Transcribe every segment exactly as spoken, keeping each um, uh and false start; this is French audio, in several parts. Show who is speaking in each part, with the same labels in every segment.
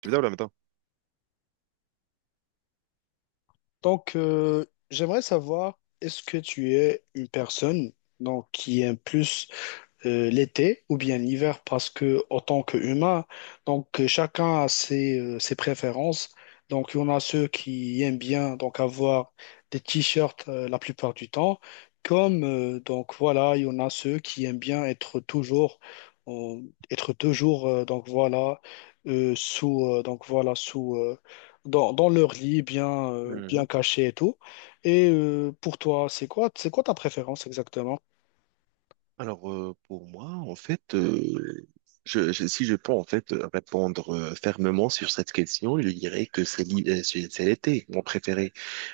Speaker 1: Tu veux dire ou en même.
Speaker 2: Donc, euh, j'aimerais savoir, est-ce que tu es une personne donc, qui aime plus euh, l'été ou bien l'hiver, parce que en tant qu'humain, donc euh, chacun a ses, euh, ses préférences. Donc il y en a ceux qui aiment bien donc avoir des t-shirts, euh, la plupart du temps, comme euh, donc voilà, il y en a ceux qui aiment bien être toujours en- être toujours euh, donc voilà, euh, sous euh, donc voilà, sous euh, dans, dans leur lit bien euh, bien
Speaker 1: Mhm.
Speaker 2: caché et tout. Et euh, pour toi, c'est quoi, c'est quoi ta préférence exactement?
Speaker 1: Alors, euh, pour moi, en fait, euh, je, je- si je peux en fait euh, répondre euh, fermement sur cette question, je dirais que c'est l'hi- euh, c'est c'est l'été, mon préféré.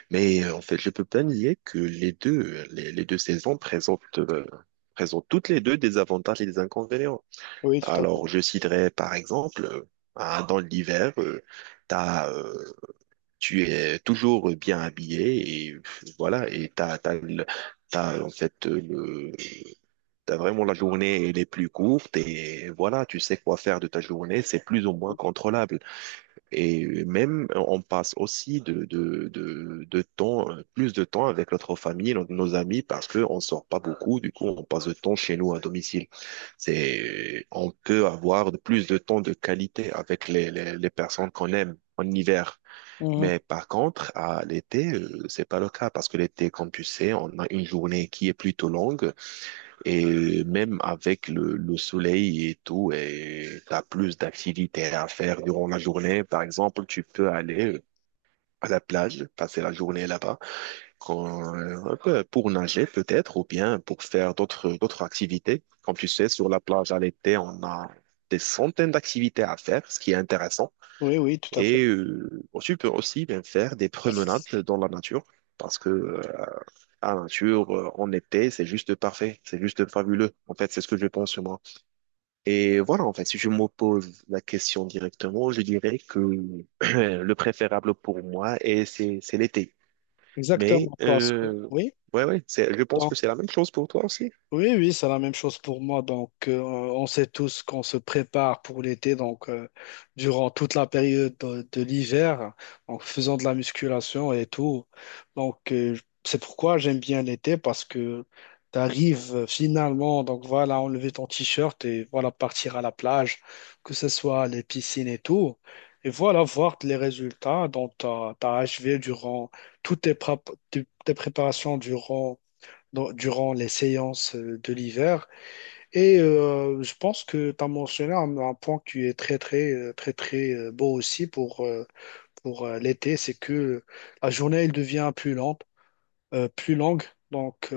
Speaker 1: Mais euh, en fait, je peux pas nier que les deux, euh, les, les deux saisons présentent, euh, présentent toutes les deux des avantages et des inconvénients.
Speaker 2: Oui, tout à fait.
Speaker 1: Alors, je citerai par exemple, euh, ah, dans l'hiver, euh, t'as, euh, tu es toujours bien habillé et pff, voilà, et t'as, t'as, le- t'as en fait euh, le T'as vraiment la journée, elle est plus courte et voilà, tu sais quoi faire de ta journée, c'est plus ou moins contrôlable. Et même, on passe aussi de, de, de, de temps, plus de temps avec notre famille, nos nos amis, parce qu'on sort pas beaucoup, du coup, on passe de temps chez nous à domicile. C'est, on peut avoir de- plus de temps de qualité avec les, les, les personnes qu'on aime en hiver. Mais par contre, à l'été, euh, c'est pas le cas parce que l'été, comme tu sais, on a une journée qui est plutôt longue. Et même avec le, le soleil et tout, et t'as plus d'activités à faire durant la journée. Par exemple, tu peux aller à la plage, passer la journée là-bas, quand- euh, pour nager peut-être, ou bien pour faire d'autres d'autres activités. Comme tu sais, sur la plage à l'été, on a des centaines d'activités à faire, ce qui est intéressant.
Speaker 2: Oui, oui, tout à fait.
Speaker 1: Et euh, tu peux aussi bien faire des promenades dans la nature, parce que euh, la nature euh, en été, c'est juste parfait, c'est juste fabuleux. En fait, c'est ce que je pense moi. Et voilà, en fait, si je me pose la question directement, je dirais que le préférable pour moi, est- c'est c'est l'été. Mais,
Speaker 2: Exactement, parce que,
Speaker 1: euh,
Speaker 2: oui,
Speaker 1: ouais, ouais, c'est- je pense
Speaker 2: dans.
Speaker 1: que c'est la même chose pour toi aussi.
Speaker 2: Oui, oui, c'est la même chose pour moi. Donc, euh, on sait tous qu'on se prépare pour l'été. Donc, euh, durant toute la période de, de l'hiver, en faisant de la musculation et tout. Donc, euh, c'est pourquoi j'aime bien l'été, parce que tu arrives finalement, donc voilà, enlever ton t-shirt et voilà, partir à la plage, que ce soit les piscines et tout. Et voilà, voir les résultats dont tu as achevé durant toutes tes prép- tes tes préparations durant dans- durant les séances euh, de l'hiver. Et euh, je pense que tu as mentionné un, un point qui est très, très, euh, très, très euh, beau aussi pour, euh, pour euh, l'été. C'est que la journée, elle devient plus lente, euh, plus longue. Donc, euh,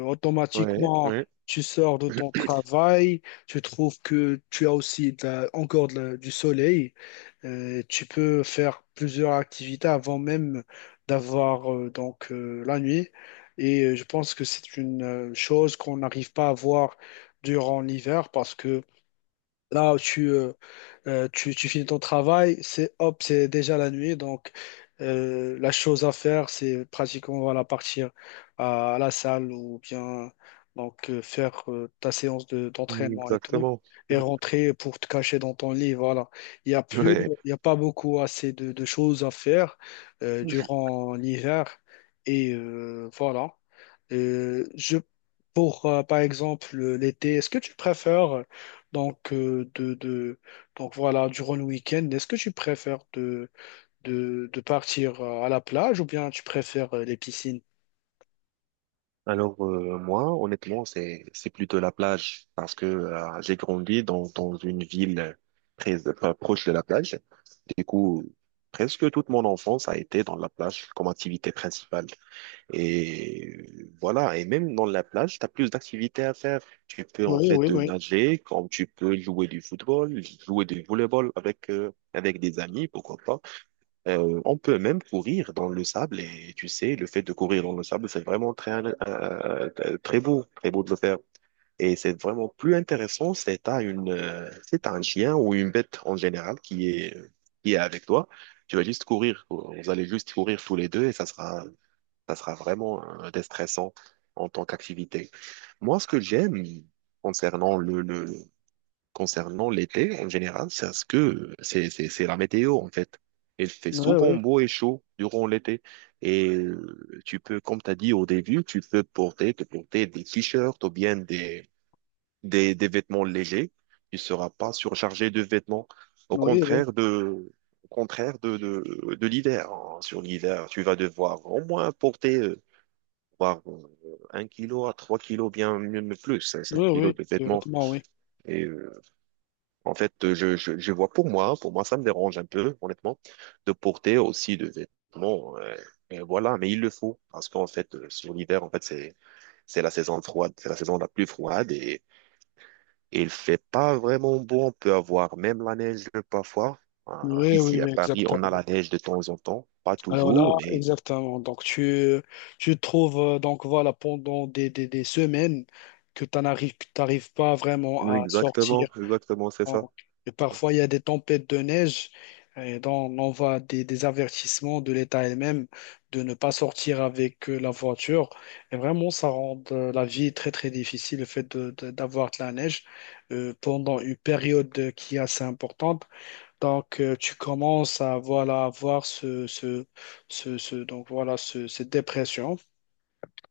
Speaker 1: Ouais,
Speaker 2: Automatiquement,
Speaker 1: ouais,
Speaker 2: tu sors de ton travail, tu trouves que tu as aussi de la- encore de la- du soleil. Euh, tu peux faire plusieurs activités avant même d'avoir euh, donc euh, la nuit. Et euh, je pense que c'est une euh, chose qu'on n'arrive pas à voir durant l'hiver, parce que là, tu, euh, euh, tu, tu finis ton travail, c'est hop, c'est déjà la nuit. Donc, euh, la chose à faire, c'est pratiquement voilà, partir à, à la salle ou bien donc, euh, faire euh, ta séance de, d'entraînement et tout,
Speaker 1: exactement.
Speaker 2: et rentrer pour te cacher dans ton lit. Voilà. Il n'y a plus,
Speaker 1: Ouais.
Speaker 2: il y a pas beaucoup assez de, de choses à faire euh, durant l'hiver. Et euh, voilà. Euh, je, pour, euh, par exemple, l'été, est-ce que tu préfères. Donc, euh, de, de- donc voilà, durant le week-end, est-ce que tu préfères de, de, de partir euh, à la plage, ou bien tu préfères euh, les piscines?
Speaker 1: Alors euh, moi, honnêtement, c'est c'est plutôt la plage parce que euh, j'ai grandi dans dans une ville très enfin, proche de la plage. Du coup, presque toute mon enfance a été dans la plage comme activité principale. Et euh, voilà, et même dans la plage, tu as plus d'activités à faire. Tu peux en
Speaker 2: Oui,
Speaker 1: fait
Speaker 2: oui,
Speaker 1: euh,
Speaker 2: oui.
Speaker 1: nager, comme tu peux jouer du football, jouer du volleyball avec euh, avec des amis, pourquoi pas. Euh, on peut même courir dans le sable et tu sais, le fait de courir dans le sable, c'est vraiment très, euh, euh, très beau, très beau de le faire. Et c'est vraiment plus intéressant, c'est à une, euh, c'est à un chien ou une bête en général qui est, qui est avec toi. Tu vas juste courir, vous allez juste courir tous les deux et ça sera, ça sera vraiment euh, déstressant en tant qu'activité. Moi, ce que j'aime concernant le, le, Concernant l'été, en général, c'est à ce que c'est c'est- c'est la météo en fait. Il fait
Speaker 2: Oui,
Speaker 1: souvent
Speaker 2: oui.
Speaker 1: beau et chaud durant l'été. Et euh, tu peux, comme tu as dit au début, tu peux porter, te porter des t-shirts ou bien des, des, des vêtements légers. Tu ne seras pas surchargé de vêtements. Au
Speaker 2: Oui, oui.
Speaker 1: contraire de, au contraire de, de, de l'hiver, hein. Sur l'hiver, tu vas devoir au moins porter euh, voire, euh, un kilo à trois kilos, bien mieux, mais plus, hein, cinq
Speaker 2: Oui,
Speaker 1: kilos
Speaker 2: oui.
Speaker 1: de
Speaker 2: Les
Speaker 1: vêtements.
Speaker 2: vêtements, oui.
Speaker 1: Et euh, en fait, euh, je, je, je vois pour moi, pour moi, ça me dérange un peu, honnêtement, de porter aussi de vêtements, euh, et voilà, mais il le faut. Parce qu'en fait, euh, sur l'hiver, en fait, c'est, c'est la saison froide, c'est la saison la plus froide et, et il fait pas vraiment beau. On peut avoir même la neige parfois. Euh,
Speaker 2: Oui, oui,
Speaker 1: ici à
Speaker 2: oui,
Speaker 1: Paris, on a la
Speaker 2: exactement.
Speaker 1: neige de temps en temps. Pas
Speaker 2: Alors là,
Speaker 1: toujours, mais
Speaker 2: exactement. Donc, tu, tu trouves, euh, donc voilà, pendant des, des, des semaines que tu n'arrives, t'arrives pas vraiment
Speaker 1: oui,
Speaker 2: à sortir.
Speaker 1: exactement, exactement, c'est ça.
Speaker 2: Donc, et parfois, il y a des tempêtes de neige, et donc, on envoie des, des avertissements de l'État elle-même de ne pas sortir avec euh, la voiture. Et vraiment, ça rend euh, la vie très, très difficile, le fait de- de- d'avoir de la neige euh, pendant une période qui est assez importante. Donc, euh, tu commences à voilà, avoir ce, ce, ce, ce- donc voilà, ce- cette dépression.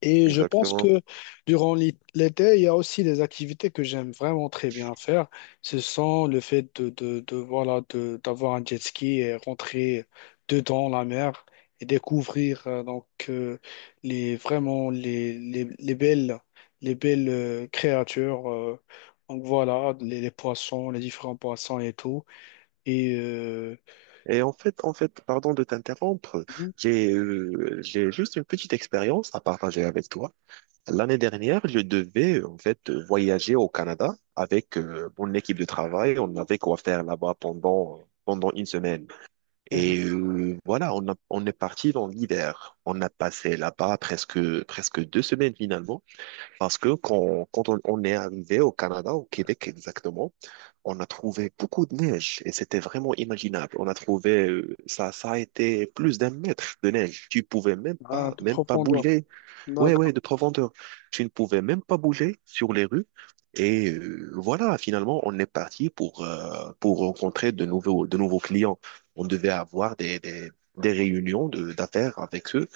Speaker 2: Et je pense
Speaker 1: Exactement.
Speaker 2: que durant l'hi- l'été, il y a aussi des activités que j'aime vraiment très bien faire. Ce sont le fait de, de, de, voilà, de, d'avoir un jet ski et rentrer dedans la mer et découvrir euh, donc euh, les vraiment les, les, les belles, les belles euh, créatures. Euh, donc voilà, les, les poissons, les différents poissons et tout. Et euh,
Speaker 1: Et en fait, en fait, pardon de t'interrompre,
Speaker 2: mhm,
Speaker 1: j'ai, euh, j'ai juste une petite expérience à partager avec toi. L'année dernière, je devais en fait voyager au Canada avec euh, mon équipe de travail. On avait quoi faire là-bas pendant pendant une semaine.
Speaker 2: mhm.
Speaker 1: Et euh, voilà, on a- on est parti dans l'hiver. On a passé là-bas presque presque deux semaines finalement, parce que quand quand on, on est arrivé au Canada, au Québec exactement, on a trouvé beaucoup de neige et c'était vraiment imaginable. On a trouvé euh, ça ça a été plus d'un mètre de neige. Tu pouvais même
Speaker 2: Ah,
Speaker 1: pas
Speaker 2: de
Speaker 1: même pas
Speaker 2: profondeur.
Speaker 1: bouger. Ouais, ouais,
Speaker 2: D'accord.
Speaker 1: de profondeur. Je ne pouvais même pas bouger sur les rues. Et euh, voilà, finalement, on est parti pour, euh, pour rencontrer de nouveaux, de nouveaux clients. On devait avoir des, des, des réunions de, d'affaires avec eux.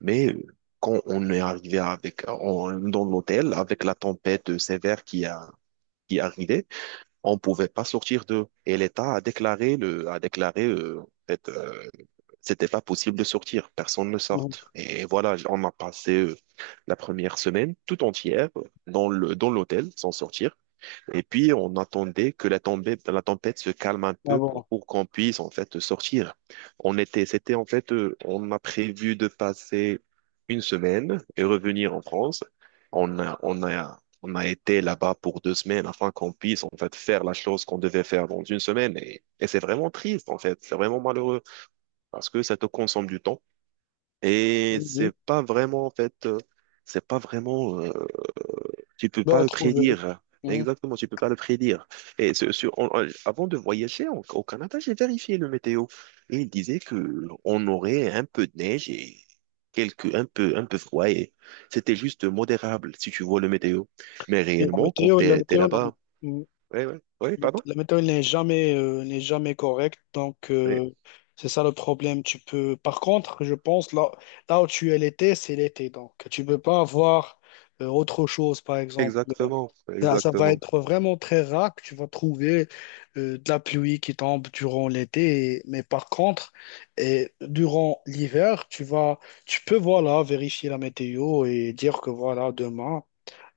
Speaker 1: Mais euh, quand on est arrivé avec, en- dans l'hôtel, avec la tempête sévère qui a, qui arrivait, on pouvait pas sortir d'eux. Et l'État a déclaré, le, a déclaré euh, en fait, euh, c'était pas possible de sortir, personne ne
Speaker 2: Mhm.
Speaker 1: sorte. Et voilà, on a passé euh, la première semaine tout entière euh, dans le, dans l'hôtel sans sortir. Et puis on attendait que la tombée, la tempête se calme un
Speaker 2: Ah
Speaker 1: peu pour,
Speaker 2: bon.
Speaker 1: pour qu'on puisse en fait sortir. On était, c'était en fait, euh, on a prévu de passer une semaine et revenir en France. On a, on a, on a été là-bas pour deux semaines afin qu'on puisse en fait faire la chose qu'on devait faire dans une semaine. Et, et c'est vraiment triste en fait, c'est vraiment malheureux parce que ça te consomme du temps et
Speaker 2: Oui,
Speaker 1: c'est
Speaker 2: oui.
Speaker 1: pas vraiment en fait euh, c'est pas vraiment euh, tu peux pas
Speaker 2: Bah,
Speaker 1: le
Speaker 2: trouver,
Speaker 1: prédire
Speaker 2: oui. Mhm.
Speaker 1: exactement, tu peux pas le prédire. Et ce- ce- on- on- avant de voyager en- au Canada, j'ai vérifié le météo et il disait que on aurait un peu de neige et quelques un peu un peu froid et c'était juste modérable si tu vois le météo, mais
Speaker 2: Oui, la
Speaker 1: réellement quand
Speaker 2: météo, la
Speaker 1: t'es t'es
Speaker 2: météo, non.
Speaker 1: là-bas.
Speaker 2: Mm.
Speaker 1: Ouais, ouais, ouais, pardon.
Speaker 2: La météo n'est jamais, euh, n'est jamais correcte, donc
Speaker 1: Ouais,
Speaker 2: euh, c'est ça le problème. Tu peux, par contre, je pense là, là où tu es l'été, c'est l'été, donc tu peux pas avoir euh, autre chose, par exemple.
Speaker 1: exactement,
Speaker 2: Ça, ça va
Speaker 1: exactement.
Speaker 2: être vraiment très rare que tu vas trouver euh, de la pluie qui tombe durant l'été, et- mais par contre, et durant l'hiver, tu vas, tu peux voilà vérifier la météo et dire que voilà demain.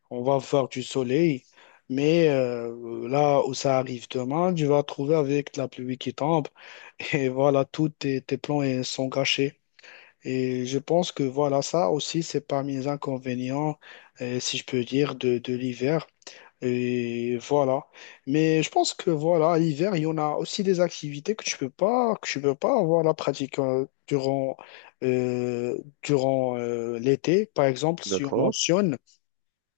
Speaker 2: On va voir du soleil, mais euh, là où ça arrive demain, tu vas te trouver avec la pluie qui tombe. Et voilà, tous tes, tes plans euh, sont gâchés. Et je pense que voilà, ça aussi, c'est parmi les inconvénients, euh, si je peux dire, de, de l'hiver. Et voilà. Mais je pense que voilà, à l'hiver, il y en a aussi des activités que tu peux pas, que tu peux pas avoir la pratique euh, durant, euh, durant euh, l'été. Par exemple, si on
Speaker 1: D'accord.
Speaker 2: mentionne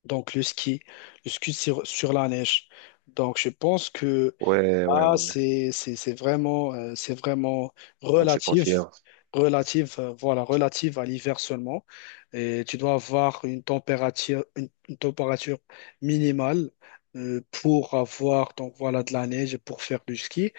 Speaker 2: donc le ski, le ski sur, sur la neige. Donc je pense que
Speaker 1: Ouais, ouais,
Speaker 2: là,
Speaker 1: ouais, ouais.
Speaker 2: c'est c'est- c'est vraiment, euh, c'est vraiment
Speaker 1: On se confie.
Speaker 2: relative, relative, euh, voilà, relative à l'hiver seulement. Et tu dois avoir une température, une, une température minimale, euh, pour avoir donc voilà de la neige et pour faire du ski.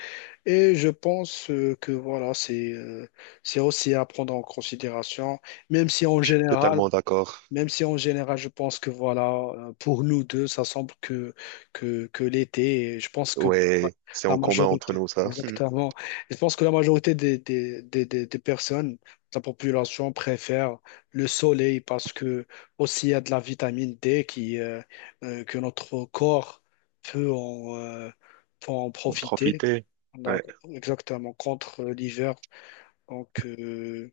Speaker 2: Et je pense euh, que voilà c'est euh, c'est aussi à prendre en considération, même si en Mm. général,
Speaker 1: Totalement d'accord.
Speaker 2: même si en général, je pense que voilà, euh, pour nous deux, ça semble que, que, que l'été, et je pense que pour
Speaker 1: Ouais, c'est
Speaker 2: la
Speaker 1: en commun entre
Speaker 2: majorité,
Speaker 1: nous, ça.
Speaker 2: exactement, je pense que la majorité des, des, des, des, des personnes, de la population préfère le soleil, parce que aussi il y a de la vitamine dé qui, euh, euh, que notre corps peut en, euh, peut en
Speaker 1: En
Speaker 2: profiter.
Speaker 1: profiter.
Speaker 2: Donc,
Speaker 1: Ouais.
Speaker 2: exactement, contre l'hiver. Donc, euh,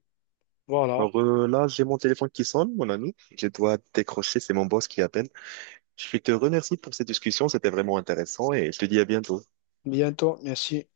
Speaker 2: voilà.
Speaker 1: Alors euh, là, j'ai mon téléphone qui sonne, mon ami. Je dois décrocher, c'est mon boss qui appelle. Je te remercie pour cette discussion, c'était vraiment intéressant et je te dis à bientôt.
Speaker 2: Bientôt, merci.